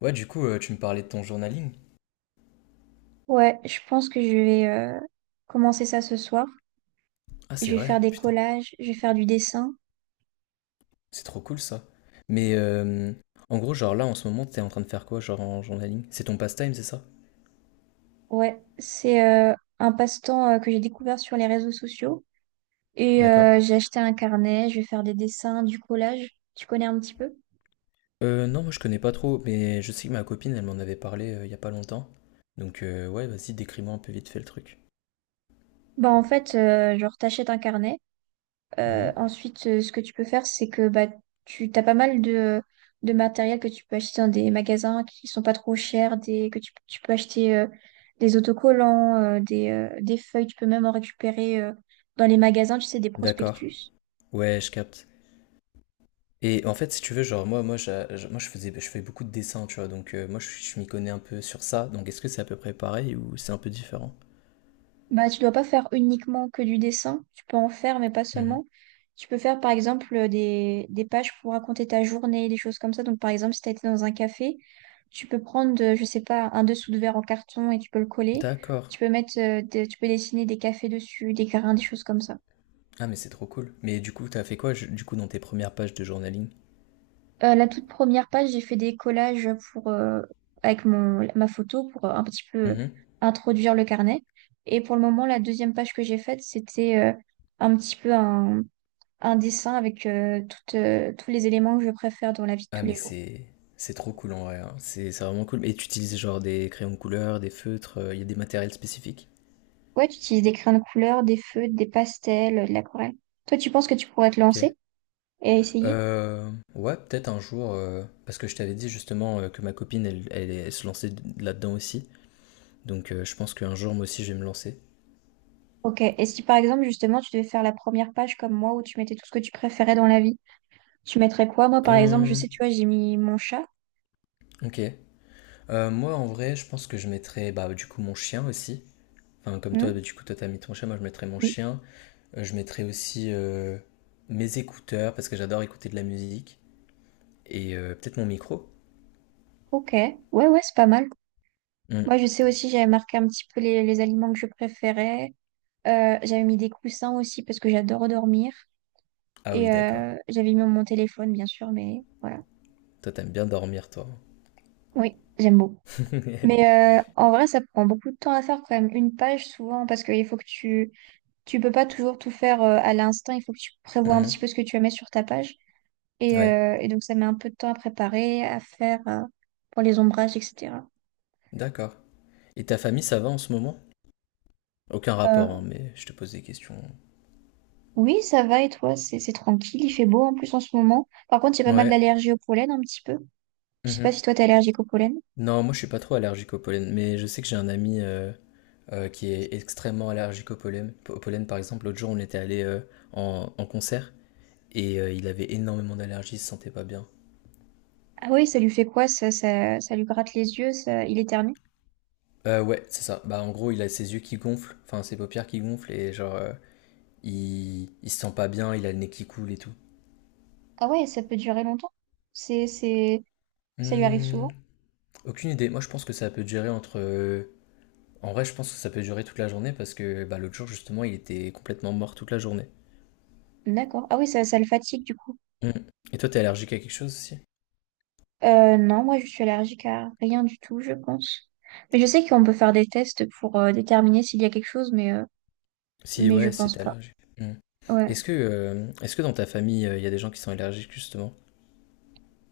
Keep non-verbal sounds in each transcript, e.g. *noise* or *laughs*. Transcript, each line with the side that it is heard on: left: Ouais, du coup, tu me parlais de ton journaling.
right: Ouais, je pense que je vais commencer ça ce soir.
left: Ah,
right: Je
left: c'est
right: vais faire
left: vrai,
right: des
left: putain,
right: collages, je vais faire du dessin.
left: c'est trop cool ça. Mais en gros, genre là, en ce moment, t'es en train de faire quoi, genre en journaling? C'est ton pastime, c'est ça?
right: Ouais, c'est un passe-temps que j'ai découvert sur les réseaux sociaux.
left: D'accord.
right: J'ai acheté un carnet, je vais faire des dessins, du collage. Tu connais un petit peu?
left: Non, moi je connais pas trop, mais je sais que ma copine, elle m'en avait parlé il y a pas longtemps. Donc, ouais, vas-y, décris-moi un peu vite fait le truc.
right: Genre t'achètes un carnet.
left: Mhm.
right: Ensuite, ce que tu peux faire, c'est que tu as pas mal de matériel que tu peux acheter dans des magasins qui sont pas trop chers, tu peux acheter des autocollants, des feuilles, tu peux même en récupérer dans les magasins, tu sais, des
left: D'accord.
right: prospectus.
left: Ouais, je capte. Et en fait, si tu veux, genre, moi, je fais beaucoup de dessins, tu vois, donc moi je m'y connais un peu sur ça. Donc, est-ce que c'est à peu près pareil ou c'est un peu différent?
right: Bah, tu dois pas faire uniquement que du dessin, tu peux en faire, mais pas
left: Mhm.
right: seulement. Tu peux faire par exemple des pages pour raconter ta journée, des choses comme ça. Donc par exemple, si tu as été dans un café, tu peux prendre, je sais pas, un dessous de verre en carton et tu peux le coller.
left: D'accord.
right: Tu peux mettre, tu peux dessiner des cafés dessus, des grains, des choses comme ça.
left: Ah, mais c'est trop cool. Mais du coup, t'as fait quoi, du coup, dans tes premières pages de journaling?
right: La toute première page, j'ai fait des collages pour, avec ma photo pour un petit peu
left: Mhm.
right: introduire le carnet. Et pour le moment, la deuxième page que j'ai faite, c'était un petit peu un dessin avec tous les éléments que je préfère dans la vie de
left: Ah,
right: tous
left: mais
right: les jours.
left: c'est trop cool en vrai, hein. C'est vraiment cool. Et tu utilises genre des crayons de couleur, des feutres, il y a des matériels spécifiques?
right: Ouais, tu utilises des crayons de couleur, des feutres, des pastels, de l'aquarelle. Toi, tu penses que tu pourrais te
left: Ok.
right: lancer et essayer?
left: Euh, ouais, peut-être un jour, parce que je t'avais dit justement que ma copine, elle se lançait là-dedans aussi. Donc je pense qu'un jour, moi aussi, je vais me lancer.
right: Ok. Et si par exemple, justement, tu devais faire la première page comme moi où tu mettais tout ce que tu préférais dans la vie, tu mettrais quoi? Moi, par exemple, je
left: Euh,
right: sais, tu vois, j'ai mis mon chat.
left: ok. Moi, en vrai, je pense que je mettrais bah, du coup mon chien aussi. Enfin, comme toi,
right: Hmm.
left: bah, du coup, toi, t'as mis ton chien, moi, je mettrais mon
right: Oui.
left: chien. Je mettrai aussi mes écouteurs parce que j'adore écouter de la musique et peut-être mon micro.
right: Ok. Ouais, ouais, c'est pas mal.
left: Hmm.
right: Moi, je sais aussi, j'avais marqué un petit peu les aliments que je préférais. J'avais mis des coussins aussi parce que j'adore dormir.
left: Ah oui, d'accord.
right: J'avais mis mon téléphone, bien sûr, mais voilà.
left: Toi, t'aimes bien dormir, toi.
right: Oui, j'aime beaucoup.
left: *laughs*
right: En vrai, ça prend beaucoup de temps à faire quand même. Une page, souvent, parce qu'il faut que tu… Tu peux pas toujours tout faire à l'instinct. Il faut que tu prévois un petit
left: Mhm.
right: peu ce que tu vas mettre sur ta page. Et,
left: Ouais,
right: euh, et donc, ça met un peu de temps à préparer, à faire pour les ombrages, etc.
left: d'accord. Et ta famille, ça va en ce moment? Aucun
right: Euh,
left: rapport, hein, mais je te pose des questions.
right: oui, ça va. Et toi, c'est tranquille. Il fait beau en plus en ce moment. Par contre, j'ai pas mal
left: Ouais.
right: d'allergie au pollen un petit peu. Je sais pas
left: Mhm.
right: si toi, t'es allergique au pollen.
left: Non, moi, je suis pas trop allergique au pollen, mais je sais que j'ai un ami qui est extrêmement allergique au pollen. Au pollen, par exemple, l'autre jour, on était allé en concert et il avait énormément d'allergies, il se sentait pas bien.
right: Ah oui, ça lui fait quoi? Ça lui gratte les yeux, ça, il éternue.
left: Ouais, c'est ça. Bah, en gros, il a ses yeux qui gonflent, enfin ses paupières qui gonflent et genre, il se sent pas bien, il a le nez qui coule et tout.
right: Ah ouais, ça peut durer longtemps. C'est, c'est, Ça lui arrive
left: Hmm,
right: souvent.
left: aucune idée. Moi, je pense que ça peut durer entre. En vrai, je pense que ça peut durer toute la journée parce que bah, l'autre jour, justement, il était complètement mort toute la journée.
right: D'accord. Ah oui, ça le fatigue du coup.
left: Hmm. Et toi, t'es allergique à quelque chose aussi?
right: Non, moi je suis allergique à rien du tout, je pense. Mais je sais qu'on peut faire des tests pour déterminer s'il y a quelque chose, mais
left: Si,
right: mais je
left: ouais, si
right: pense
left: t'es
right: pas.
left: allergique. Hmm.
right: Ouais.
left: Est-ce que dans ta famille, il y a des gens qui sont allergiques, justement?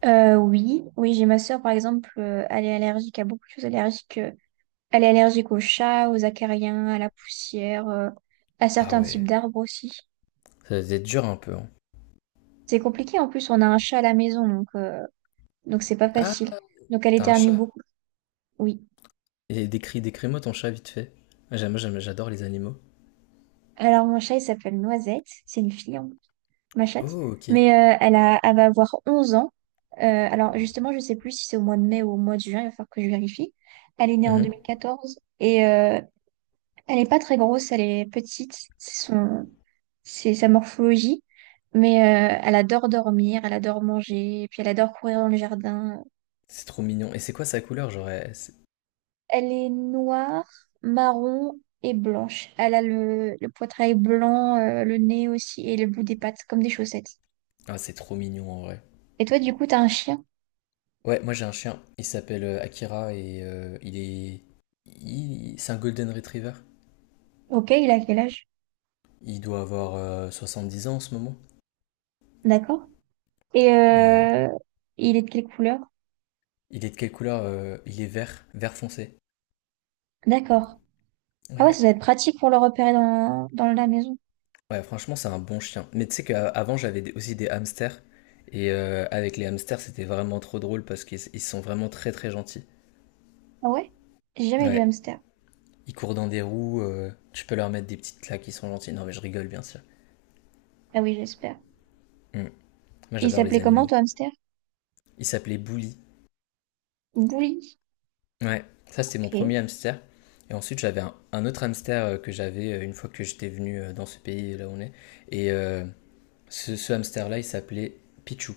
right: Oui, j'ai ma sœur par exemple, elle est allergique à beaucoup de choses allergiques. Elle est allergique aux chats, aux acariens, à la poussière, à
left: Ah
right: certains types
left: ouais,
right: d'arbres aussi.
left: ça doit être dur un peu, hein.
right: C'est compliqué en plus, on a un chat à la maison, donc c'est pas
left: Ah,
right: facile. Donc elle
left: t'as un
right: éternue
left: chat.
right: beaucoup. Oui.
left: Et décris-moi ton chat vite fait. J'adore les animaux.
right: Alors mon chat il s'appelle Noisette, c'est une fille. Ma chatte.
left: Oh, ok.
right: Mais elle a, elle va avoir 11 ans. Alors justement, je sais plus si c'est au mois de mai ou au mois de juin, il va falloir que je vérifie. Elle est née en deux
left: Mhm.
right: mille quatorze elle n'est pas très grosse, elle est petite, c'est sa morphologie. Mais elle adore dormir, elle adore manger, et puis elle adore courir dans le jardin.
left: C'est trop mignon. Et c'est quoi sa couleur? Genre, elle- c'est-
right: Elle est noire, marron et blanche. Elle a le poitrail blanc, le nez aussi et le bout des pattes, comme des chaussettes.
left: ah, c'est trop mignon en vrai.
right: Et toi, du coup, t'as un chien.
left: Ouais, moi j'ai un chien. Il s'appelle Akira et il est. C'est un Golden Retriever.
right: Ok, il a quel âge?
left: Il doit avoir 10 ans en ce moment.
right: D'accord. Et
left: Et
right: euh, il est de quelle couleur?
left: il est de quelle couleur? Il est vert, vert foncé.
right: D'accord. Ah ouais,
left: Ouais.
right: ça doit être pratique pour le repérer dans la maison.
left: Ouais, franchement, c'est un bon chien. Mais tu sais qu'avant, j'avais aussi des hamsters. Et avec les hamsters, c'était vraiment trop drôle parce qu'ils sont vraiment très très gentils.
right: Ah ouais? J'ai jamais eu de
left: Ouais.
right: hamster.
left: Ils courent dans des roues, tu peux leur mettre des petites claques, ils sont gentils. Non, mais je rigole, bien sûr.
right: Ah oui, j'espère.
left: Mm. Moi,
right: Et il
left: j'adore les
right: s'appelait comment,
left: animaux.
right: ton hamster?
left: Il s'appelait Bully.
right: Bouli.
left: Ouais, ça, c'était mon
right: Ok.
left: premier hamster. Et ensuite, j'avais un autre hamster que j'avais une fois que j'étais venu dans ce pays, là où on est. Et ce hamster-là, il s'appelait Pichou.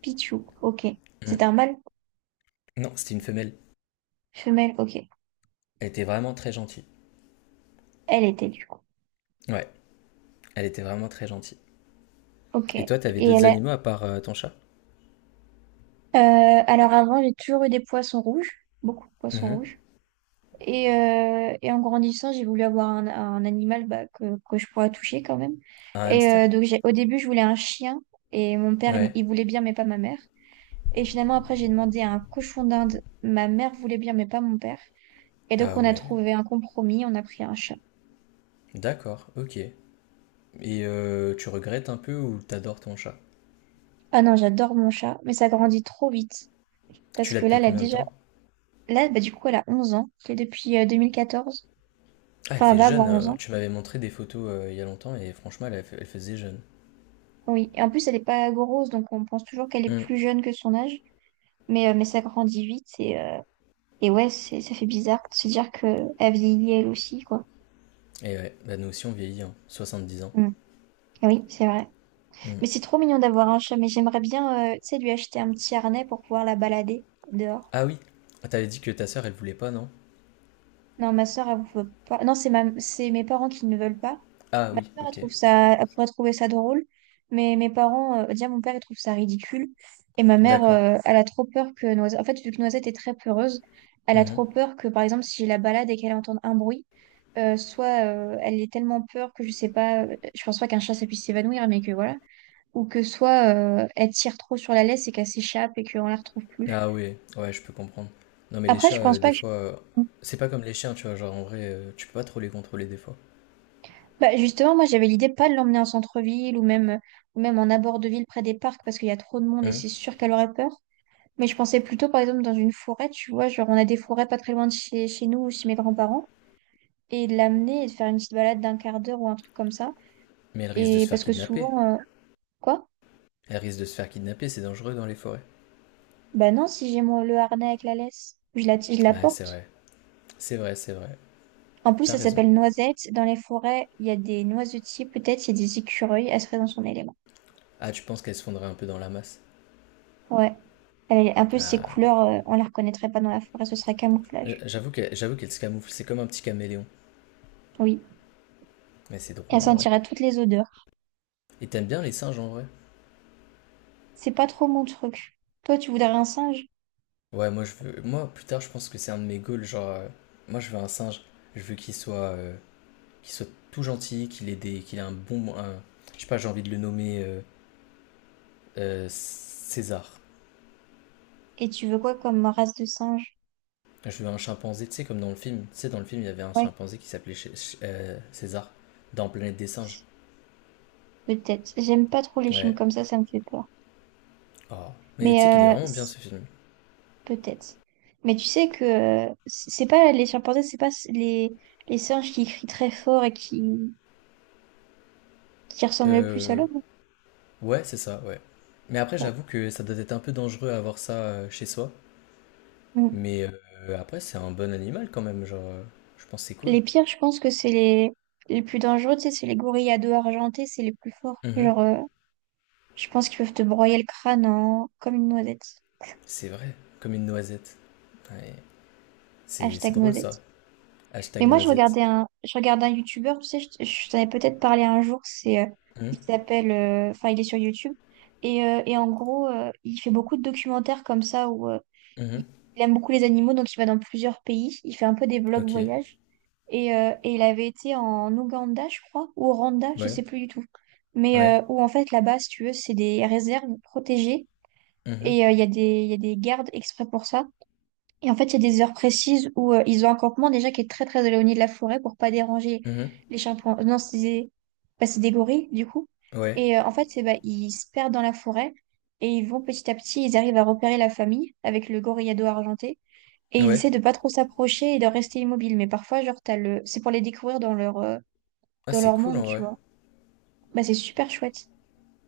right: Pichou. Ok. C'était
left: Mm.
right: un mâle?
left: Non, c'était une femelle.
right: Femelle. Ok.
left: Elle était vraiment très gentille.
right: Elle était, du coup.
left: Ouais, elle était vraiment très gentille.
right: Ok. Et
left: Et toi, t'avais d'autres
right: elle a…
left: animaux à part ton chat?
right: Alors avant, j'ai toujours eu des poissons rouges. Beaucoup de poissons
left: Mhm.
right: rouges. Et en grandissant, j'ai voulu avoir un animal que je pourrais toucher quand même.
left: Un hamster?
right: Au début, je voulais un chien. Et mon père, il
left: Ouais.
right: il voulait bien, mais pas ma mère. Et finalement, après, j'ai demandé un cochon d'Inde. Ma mère voulait bien, mais pas mon père. Et donc,
left: Ah
right: on a
left: ouais.
right: trouvé un compromis. On a pris un chat.
left: D'accord, ok. Et tu regrettes un peu ou t'adores ton chat?
right: Ah non, j'adore mon chat, mais ça grandit trop vite. Parce
left: Tu l'as
right: que là,
left: depuis
right: elle a
left: combien de
right: déjà…
left: temps?
right: Là, bah, du coup, elle a 11 ans. C'est depuis 2014.
left: Ah, elle
right: Enfin, elle
left: fait
right: va
left: jeune.
right: avoir 11
left: euh,
right: ans.
left: tu m'avais montré des photos il y a longtemps et franchement, elle faisait jeune.
right: Oui. Et en plus, elle n'est pas grosse, donc on pense toujours qu'elle est
left: Hum.
right: plus jeune que son âge. Mais ça grandit vite et ça fait bizarre de se dire que elle vieillit elle aussi, quoi.
left: Et ouais, bah nous aussi on vieillit, hein. 70 ans.
right: Mm. Ah, oui, c'est vrai.
left: Hum.
right: Mais c'est trop mignon d'avoir un chat, mais j'aimerais bien, tu sais, lui acheter un petit harnais pour pouvoir la balader dehors.
left: Ah oui, Ah, t'avais dit que ta sœur elle voulait pas, non?
right: Non, ma soeur, elle veut pas. Non, c'est ma… c'est mes parents qui ne veulent pas.
left: Ah
right: Ma
left: oui,
right: soeur, elle
left: ok.
right: trouve ça, elle pourrait trouver ça drôle, mais mes parents, déjà mon père, il trouve ça ridicule. Et ma mère,
left: D'accord.
right: elle a trop peur que Noisette, en fait, vu que Noisette est très peureuse, elle a trop
left: Mhm.
right: peur que, par exemple, si je la balade et qu'elle entende un bruit, soit elle ait tellement peur que je sais pas, je pense pas qu'un chat ça puisse s'évanouir, mais que voilà, ou que soit elle tire trop sur la laisse et qu'elle s'échappe et qu'on la retrouve plus.
left: Ah oui, ouais, je peux comprendre. Non mais les
right: Après,
left: chats,
right: je pense
left: des
right: pas que…
left: fois, c'est pas comme les chiens, tu vois, genre en vrai, tu peux pas trop les contrôler des fois.
right: Bah justement, moi j'avais l'idée pas de l'emmener en centre-ville ou même en abord de ville près des parcs parce qu'il y a trop de monde et
left: Hum.
right: c'est sûr qu'elle aurait peur. Mais je pensais plutôt par exemple dans une forêt, tu vois, genre on a des forêts pas très loin de chez nous ou chez mes grands-parents et de l'amener et de faire une petite balade d'1/4 d'heure ou un truc comme ça.
left: Mais elle risque de
right: Et
left: se faire
right: parce que
left: kidnapper.
right: souvent, euh, quoi?
left: Elle risque de se faire kidnapper, c'est dangereux dans les forêts.
right: Bah non, si j'ai le harnais avec la laisse, je la
left: Ouais, c'est
right: porte.
left: vrai. C'est vrai, c'est vrai.
right: En plus,
left: T'as
right: ça
left: raison.
right: s'appelle noisette. Dans les forêts, il y a des noisetiers peut-être, il y a des écureuils, elle serait dans son élément.
left: Ah, tu penses qu'elle se fondrait un peu dans la masse.
right: Ouais. Elle… En plus, ses
left: Ah,
right: couleurs, euh, on les reconnaîtrait pas dans la forêt, ce serait camouflage.
left: J'avoue qu'elle se camoufle, c'est comme un petit caméléon.
right: Oui.
left: Mais c'est
right: Et
left: drôle
right: elle
left: en vrai.
right: sentirait toutes les odeurs.
left: Et t'aimes bien les singes en vrai?
right: C'est pas trop mon truc. Toi, tu voudrais un singe?
left: Ouais, moi je veux. Moi plus tard, je pense que c'est un de mes goals. Genre, moi je veux un singe. Je veux qu'il soit tout gentil, qu'il ait un bon. Un- Je sais pas, j'ai envie de le nommer César.
right: Et tu veux quoi comme race de singe?
left: Je veux un chimpanzé, tu sais, comme dans le film. Tu sais, dans le film, il y avait un
right: Ouais,
left: chimpanzé qui s'appelait César dans Planète des singes.
right: peut-être. J'aime pas trop les films
left: Ouais.
right: comme ça me fait peur.
left: Oh. Mais
right: Mais
left: tu sais qu'il est
right: euh,
left: vraiment bien
right: c-
left: ce film.
right: Peut-être. Mais tu sais que c'est pas les chimpanzés, c'est pas s- les singes qui crient très fort et qui ressemblent le plus à
left: Euh,
right: l'homme.
left: Ouais, c'est ça, ouais. Mais après,
right: Ouais.
left: j'avoue que ça doit être un peu dangereux à avoir ça chez soi.
right: Mm.
left: Mais après, c'est un bon animal quand même, genre, je pense que c'est cool.
right: Les pires, je pense que les plus dangereux, tu sais, c'est les gorilles à dos argentés, c'est les plus forts.
left: Mhm.
right: Je pense qu'ils peuvent te broyer le crâne en- comme une noisette.
left: C'est vrai, comme une noisette. Ouais, c'est
right: Hashtag
left: drôle ça.
right: noisette. Mais
left: Hashtag
right: moi,
left: noisette.
right: je regardais un YouTuber, tu sais, je t'en ai peut-être parlé un jour, il
left: Mhm.
right: s'appelle, enfin, il est sur YouTube. Il fait beaucoup de documentaires comme ça où il
left: Mhm.
right: il aime beaucoup les animaux, donc il va dans plusieurs pays. Il fait un peu des vlogs
left: Ok.
right: voyages. Et il avait été en Ouganda, je crois, ou au Rwanda, je sais
left: Ouais.
right: plus du tout.
left: Ouais.
right: Où en fait, là-bas, si tu veux, c'est des réserves protégées.
left: Mhm.
right: Il y a il y a des gardes exprès pour ça. Et en fait, il y a des heures précises où ils ont un campement déjà qui est très très éloigné de la forêt pour pas déranger
left: Mhm.
right: les chimpanzés. Non, c'est des… bah, c'est des gorilles du coup.
left: Ouais.
right: Et en fait, c'est bah, Ils se perdent dans la forêt et ils vont petit à petit, ils arrivent à repérer la famille avec le gorillado argenté et ils
left: Ouais.
right: essaient de pas trop s'approcher et de rester immobiles. Mais parfois, genre, t'as le… c'est pour les découvrir
left: Ah,
right: dans
left: c'est
right: leur
left: cool
right: monde,
left: en
right: tu
left: vrai.
right: vois. Bah, c'est super chouette.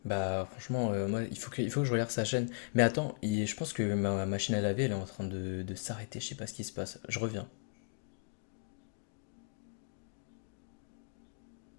left: Bah, franchement, moi, il faut que je regarde sa chaîne. Mais attends, je pense que ma machine à laver, elle est en train de s'arrêter. Je sais pas ce qui se passe. Je reviens.